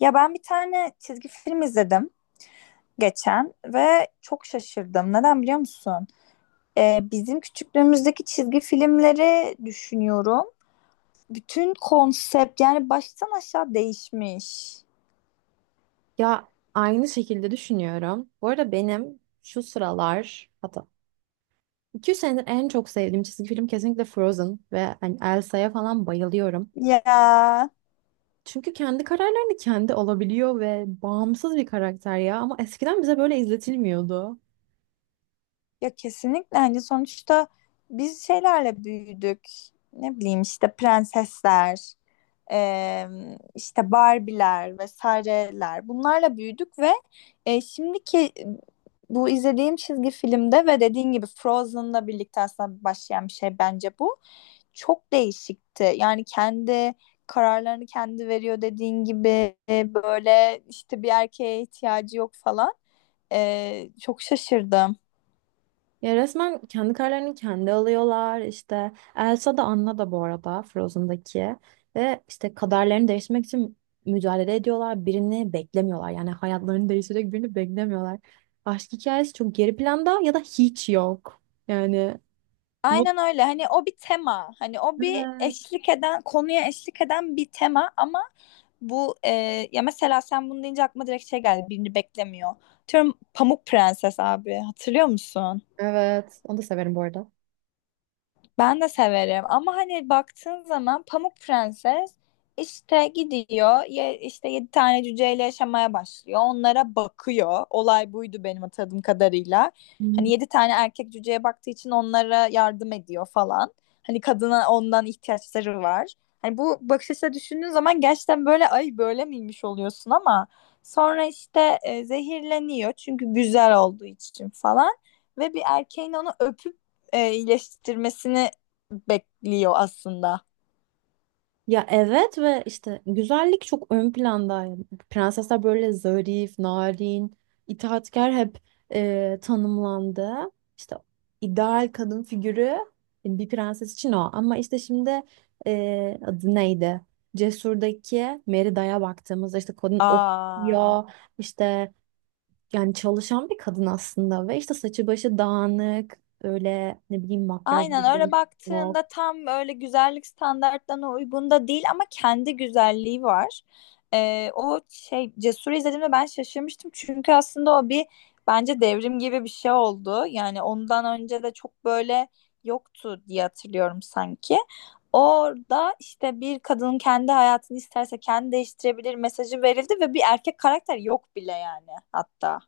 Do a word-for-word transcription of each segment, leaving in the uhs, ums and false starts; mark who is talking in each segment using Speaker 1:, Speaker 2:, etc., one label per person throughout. Speaker 1: Ya ben bir tane çizgi film izledim geçen ve çok şaşırdım. Neden biliyor musun? Ee, bizim küçüklüğümüzdeki çizgi filmleri düşünüyorum. Bütün konsept yani baştan aşağı değişmiş.
Speaker 2: Ya aynı şekilde düşünüyorum. Bu arada benim şu sıralar hatta iki senedir en çok sevdiğim çizgi film kesinlikle Frozen ve hani Elsa'ya falan bayılıyorum.
Speaker 1: Ya
Speaker 2: Çünkü kendi kararlarını kendi alabiliyor ve bağımsız bir karakter ya ama eskiden bize böyle izletilmiyordu.
Speaker 1: ya kesinlikle hani sonuçta biz şeylerle büyüdük. Ne bileyim işte prensesler, e, işte Barbie'ler vesaireler bunlarla büyüdük ve e, şimdiki bu izlediğim çizgi filmde ve dediğin gibi Frozen'la birlikte aslında başlayan bir şey bence bu. Çok değişikti. Yani kendi kararlarını kendi veriyor dediğin gibi e, böyle işte bir erkeğe ihtiyacı yok falan. E, çok şaşırdım.
Speaker 2: Ya resmen kendi kararlarını kendi alıyorlar. İşte Elsa da Anna da bu arada Frozen'daki. Ve işte kaderlerini değiştirmek için mücadele ediyorlar. Birini beklemiyorlar. Yani hayatlarını değiştirecek birini beklemiyorlar. Aşk hikayesi çok geri planda ya da hiç yok. Yani
Speaker 1: Aynen
Speaker 2: mutlu.
Speaker 1: öyle. Hani o bir tema. Hani o bir
Speaker 2: Evet.
Speaker 1: eşlik eden, konuya eşlik eden bir tema ama bu e, ya mesela sen bunu deyince aklıma direkt şey geldi. Birini beklemiyor. Diyorum Pamuk Prenses abi. Hatırlıyor musun?
Speaker 2: Evet. Onu da severim bu arada.
Speaker 1: Ben de severim ama hani baktığın zaman Pamuk Prenses işte gidiyor ye, işte yedi tane cüceyle yaşamaya başlıyor. Onlara bakıyor. Olay buydu benim hatırladığım kadarıyla. Hani yedi tane erkek cüceye baktığı için onlara yardım ediyor falan. Hani kadına ondan ihtiyaçları var. Hani bu bakış açısıyla düşündüğün zaman gerçekten böyle ay böyle miymiş oluyorsun ama sonra işte e, zehirleniyor çünkü güzel olduğu için falan ve bir erkeğin onu öpüp e, iyileştirmesini bekliyor aslında.
Speaker 2: Ya evet ve işte güzellik çok ön plandaydı. Prensesler böyle zarif, narin, itaatkar hep e, tanımlandı. İşte ideal kadın figürü e, bir prenses için o. Ama işte şimdi e, adı neydi? Cesur'daki Merida'ya baktığımızda işte kadın
Speaker 1: Aa.
Speaker 2: okuyor, işte yani çalışan bir kadın aslında ve işte saçı başı dağınık, öyle ne bileyim makyajlı
Speaker 1: Aynen öyle
Speaker 2: bir.
Speaker 1: baktığında tam böyle güzellik standartlarına uygun da değil ama kendi güzelliği var. Ee, o şey Cesur'u izlediğimde ben şaşırmıştım çünkü aslında o bir bence devrim gibi bir şey oldu. Yani ondan önce de çok böyle yoktu diye hatırlıyorum sanki. Orada işte bir kadının kendi hayatını isterse kendi değiştirebilir mesajı verildi ve bir erkek karakter yok bile yani hatta.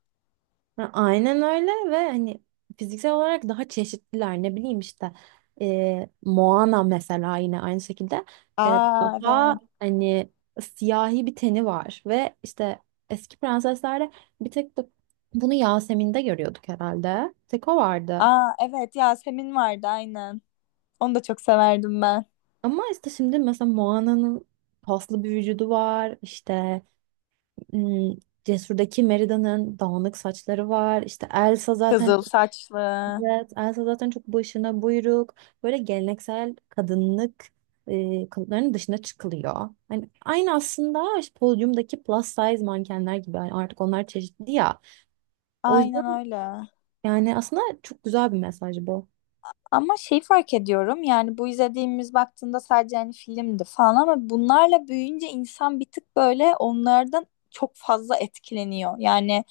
Speaker 2: Ya aynen öyle ve hani fiziksel olarak daha çeşitliler, ne bileyim işte e, Moana mesela yine aynı şekilde e,
Speaker 1: Aa, evet.
Speaker 2: daha hani siyahi bir teni var ve işte eski prenseslerde bir tek bu- bunu Yasemin'de görüyorduk herhalde, tek o vardı.
Speaker 1: Aa, evet, Yasemin vardı aynen. Onu da çok severdim ben.
Speaker 2: Ama işte şimdi mesela Moana'nın paslı bir vücudu var işte, hmm, Cesur'daki Merida'nın dağınık saçları var, işte Elsa zaten.
Speaker 1: Kızıl saçlı.
Speaker 2: Evet, Elsa zaten çok başına buyruk, böyle geleneksel kadınlık e, kalıplarının dışına çıkılıyor. Hani aynı aslında işte podyumdaki plus size mankenler gibi. Yani artık onlar çeşitli ya. O
Speaker 1: Aynen
Speaker 2: yüzden
Speaker 1: öyle.
Speaker 2: yani aslında çok güzel bir mesaj bu.
Speaker 1: Ama şey fark ediyorum yani bu izlediğimiz baktığında sadece hani filmdi falan ama bunlarla büyüyünce insan bir tık böyle onlardan çok fazla etkileniyor. Yani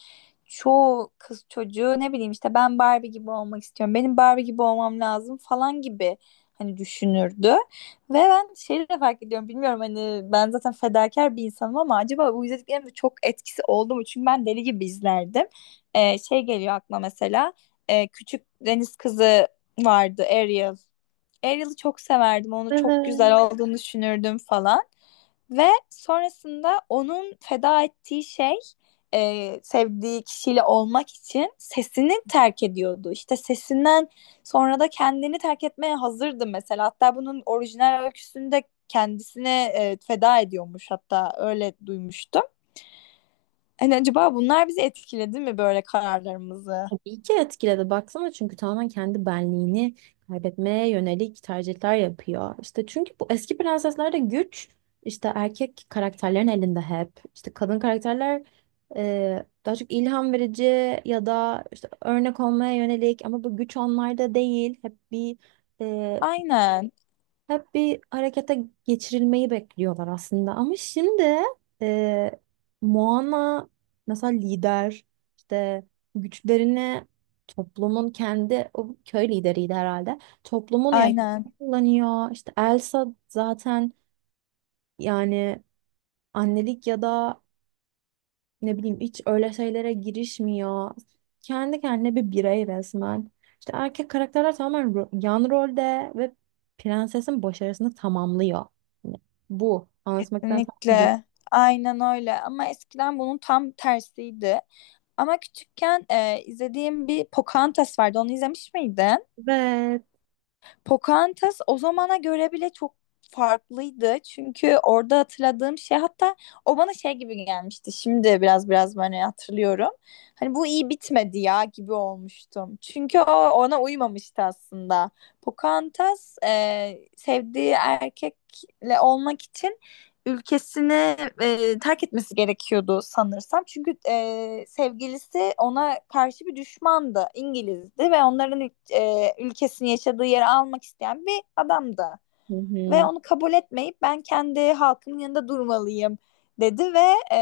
Speaker 1: çoğu kız çocuğu ne bileyim işte ben Barbie gibi olmak istiyorum. Benim Barbie gibi olmam lazım falan gibi hani düşünürdü. Ve ben şeyi de fark ediyorum bilmiyorum hani ben zaten fedakar bir insanım ama acaba bu izlediklerimde çok etkisi oldu mu? Çünkü ben deli gibi izlerdim. Ee, şey geliyor aklıma mesela e, Küçük Deniz Kızı vardı Ariel. Ariel'i çok severdim. Onu çok güzel
Speaker 2: Evet.
Speaker 1: olduğunu düşünürdüm falan. Ve sonrasında onun feda ettiği şey e, sevdiği kişiyle olmak için sesini terk ediyordu. İşte sesinden sonra da kendini terk etmeye hazırdı mesela. Hatta bunun orijinal öyküsünde kendisine e, feda ediyormuş hatta öyle duymuştum. Hani acaba bunlar bizi etkiledi mi böyle kararlarımızı?
Speaker 2: Tabii ki etkiledi. Baksana çünkü tamamen kendi benliğini kaybetmeye yönelik tercihler yapıyor. İşte çünkü bu eski prenseslerde güç işte erkek karakterlerin elinde hep. İşte kadın karakterler e, daha çok ilham verici ya da işte örnek olmaya yönelik, ama bu güç onlarda değil. Hep bir
Speaker 1: Aynen,
Speaker 2: hep bir harekete geçirilmeyi bekliyorlar aslında. Ama şimdi e, Moana mesela lider, işte güçlerini toplumun kendi o köy lideriydi herhalde. Toplumun yani
Speaker 1: aynen.
Speaker 2: kullanıyor. İşte Elsa zaten yani annelik ya da ne bileyim hiç öyle şeylere girişmiyor. Kendi kendine bir birey resmen. İşte erkek karakterler tamamen ro- yan rolde ve prensesin başarısını tamamlıyor. Yani bu anlatmaktan tam bu.
Speaker 1: Kesinlikle. Aynen öyle. Ama eskiden bunun tam tersiydi. Ama küçükken e, izlediğim bir Pocahontas vardı. Onu izlemiş miydin?
Speaker 2: Evet.
Speaker 1: Pocahontas o zamana göre bile çok farklıydı. Çünkü orada hatırladığım şey hatta o bana şey gibi gelmişti. Şimdi biraz biraz böyle hatırlıyorum. Hani bu iyi bitmedi ya gibi olmuştum. Çünkü o ona uymamıştı aslında. Pocahontas e, sevdiği erkekle olmak için ülkesini e, terk etmesi gerekiyordu sanırsam. Çünkü e, sevgilisi ona karşı bir düşmandı. İngilizdi ve onların e, ülkesini yaşadığı yeri almak isteyen bir adamdı.
Speaker 2: Hı
Speaker 1: Ve
Speaker 2: hı.
Speaker 1: onu kabul etmeyip ben kendi halkımın yanında durmalıyım dedi ve e,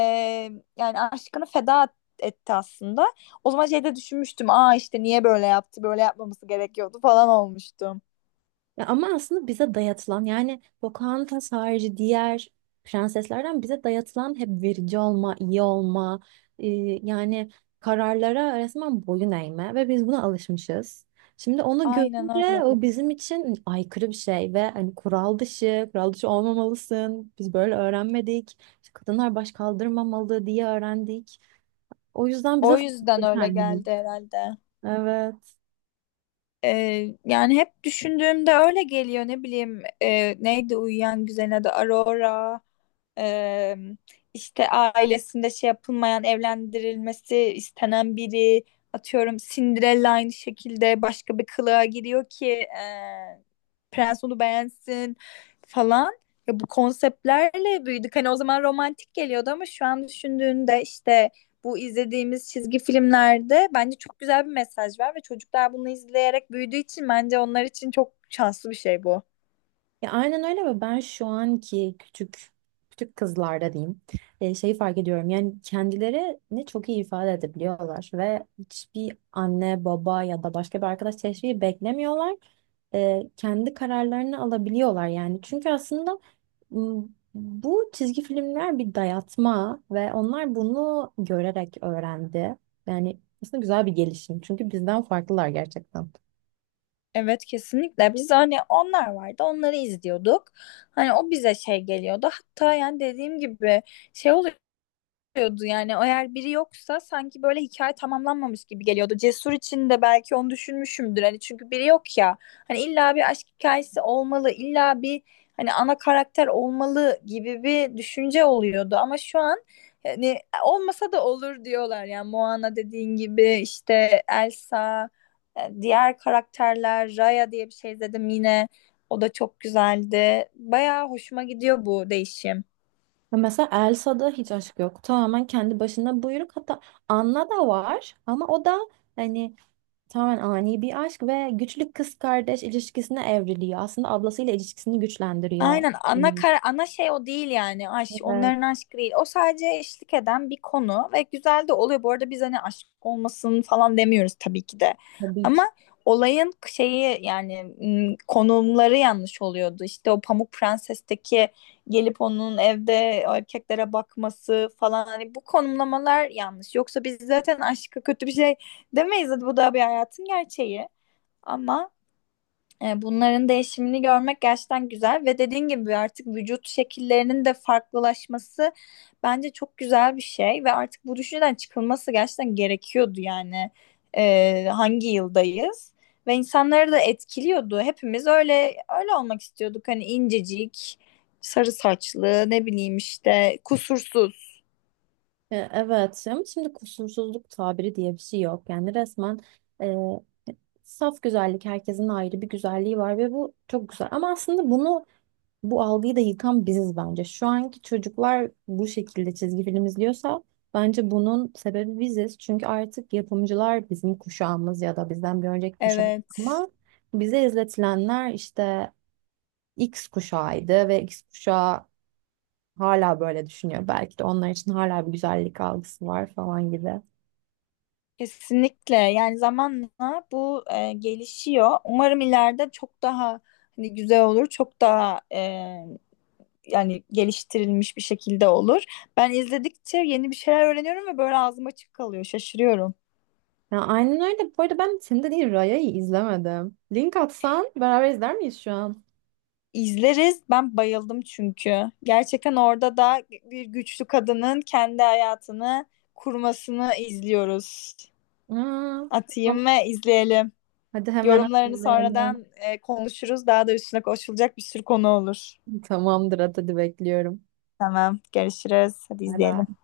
Speaker 1: yani aşkını feda etti aslında. O zaman şeyde düşünmüştüm. Aa, işte niye böyle yaptı? Böyle yapmaması gerekiyordu falan olmuştum.
Speaker 2: Ya ama aslında bize dayatılan, yani Pocahontas harici diğer prenseslerden bize dayatılan hep verici olma, iyi olma, e, yani kararlara resmen boyun eğme ve biz buna alışmışız. Şimdi onu
Speaker 1: Aynen
Speaker 2: görünce
Speaker 1: öyle.
Speaker 2: o bizim için aykırı bir şey ve hani kural dışı, kural dışı olmamalısın. Biz böyle öğrenmedik. İşte kadınlar baş kaldırmamalı diye öğrendik. O yüzden bize
Speaker 1: O yüzden
Speaker 2: farklı
Speaker 1: öyle
Speaker 2: gelmiyor.
Speaker 1: geldi herhalde.
Speaker 2: Evet.
Speaker 1: Ee, yani hep düşündüğümde öyle geliyor ne bileyim e, neydi uyuyan güzelin adı Aurora. Ee, işte ailesinde şey yapılmayan evlendirilmesi istenen biri atıyorum Cinderella aynı şekilde başka bir kılığa giriyor ki e, prens onu beğensin falan ya bu konseptlerle büyüdük hani o zaman romantik geliyordu ama şu an düşündüğünde işte bu izlediğimiz çizgi filmlerde bence çok güzel bir mesaj var ve çocuklar bunu izleyerek büyüdüğü için bence onlar için çok şanslı bir şey bu.
Speaker 2: Ya aynen öyle ve ben şu anki küçük küçük kızlarda diyeyim, e, şeyi fark ediyorum, yani kendilerini çok iyi ifade edebiliyorlar ve hiçbir anne baba ya da başka bir arkadaş teşviki beklemiyorlar. E, kendi kararlarını alabiliyorlar yani, çünkü aslında m, bu çizgi filmler bir dayatma ve onlar bunu görerek öğrendi. Yani aslında güzel bir gelişim çünkü bizden farklılar gerçekten.
Speaker 1: Evet, kesinlikle biz hani onlar vardı onları izliyorduk. Hani o bize şey geliyordu. Hatta yani dediğim gibi şey oluyor geliyordu yani eğer biri yoksa sanki böyle hikaye tamamlanmamış gibi geliyordu. Cesur için de belki onu düşünmüşümdür hani çünkü biri yok ya hani illa bir aşk hikayesi olmalı illa bir hani ana karakter olmalı gibi bir düşünce oluyordu ama şu an hani olmasa da olur diyorlar yani Moana dediğin gibi işte Elsa e, diğer karakterler Raya diye bir şey dedim yine o da çok güzeldi bayağı hoşuma gidiyor bu değişim.
Speaker 2: Ya mesela Elsa'da hiç aşk yok. Tamamen kendi başına buyruk. Hatta Anna da var ama o da hani tamamen ani bir aşk ve güçlü kız kardeş ilişkisine evriliyor. Aslında ablasıyla ilişkisini güçlendiriyor.
Speaker 1: Aynen ana
Speaker 2: Bunun.
Speaker 1: kara, ana şey o değil yani aşk onların
Speaker 2: Evet,
Speaker 1: aşkı değil o sadece eşlik eden bir konu ve güzel de oluyor bu arada biz hani aşk olmasın falan demiyoruz tabii ki de
Speaker 2: tabii
Speaker 1: ama
Speaker 2: ki.
Speaker 1: olayın şeyi yani m, konumları yanlış oluyordu işte o Pamuk Prenses'teki gelip onun evde erkeklere bakması falan hani bu konumlamalar yanlış yoksa biz zaten aşkı kötü bir şey demeyiz bu da bir hayatın gerçeği ama e, Bunların değişimini görmek gerçekten güzel ve dediğin gibi artık vücut şekillerinin de farklılaşması bence çok güzel bir şey ve artık bu düşünceden çıkılması gerçekten gerekiyordu yani. E, hangi yıldayız ve insanları da etkiliyordu. Hepimiz öyle öyle olmak istiyorduk hani incecik, sarı saçlı, ne bileyim işte kusursuz.
Speaker 2: E, evet, ama şimdi kusursuzluk tabiri diye bir şey yok. Yani resmen e, saf güzellik, herkesin ayrı bir güzelliği var ve bu çok güzel. Ama aslında bunu, bu algıyı da yıkan biziz bence. Şu anki çocuklar bu şekilde çizgi film izliyorsa bence bunun sebebi biziz. Çünkü artık yapımcılar bizim kuşağımız ya da bizden bir önceki kuşak,
Speaker 1: Evet.
Speaker 2: ama bize izletilenler işte X kuşağıydı ve X kuşağı hala böyle düşünüyor. Belki de onlar için hala bir güzellik algısı var falan gibi.
Speaker 1: Kesinlikle yani zamanla bu e, gelişiyor. Umarım ileride çok daha hani güzel olur, çok daha e, yani geliştirilmiş bir şekilde olur. Ben izledikçe yeni bir şeyler öğreniyorum ve böyle ağzım açık kalıyor, şaşırıyorum.
Speaker 2: Ya aynen öyle. Bu arada ben senin dediğin Raya'yı izlemedim. Link atsan beraber izler miyiz şu an?
Speaker 1: İzleriz, ben bayıldım çünkü. Gerçekten orada da bir güçlü kadının kendi hayatını kurmasını izliyoruz.
Speaker 2: Aa, tamam.
Speaker 1: Atayım ve izleyelim.
Speaker 2: Hadi hemen
Speaker 1: Yorumlarını
Speaker 2: atlayalım.
Speaker 1: sonradan e, konuşuruz. Daha da üstüne konuşulacak bir sürü konu olur.
Speaker 2: Tamamdır, hadi bekliyorum.
Speaker 1: Tamam, görüşürüz. Hadi
Speaker 2: Bay
Speaker 1: izleyelim.
Speaker 2: bay.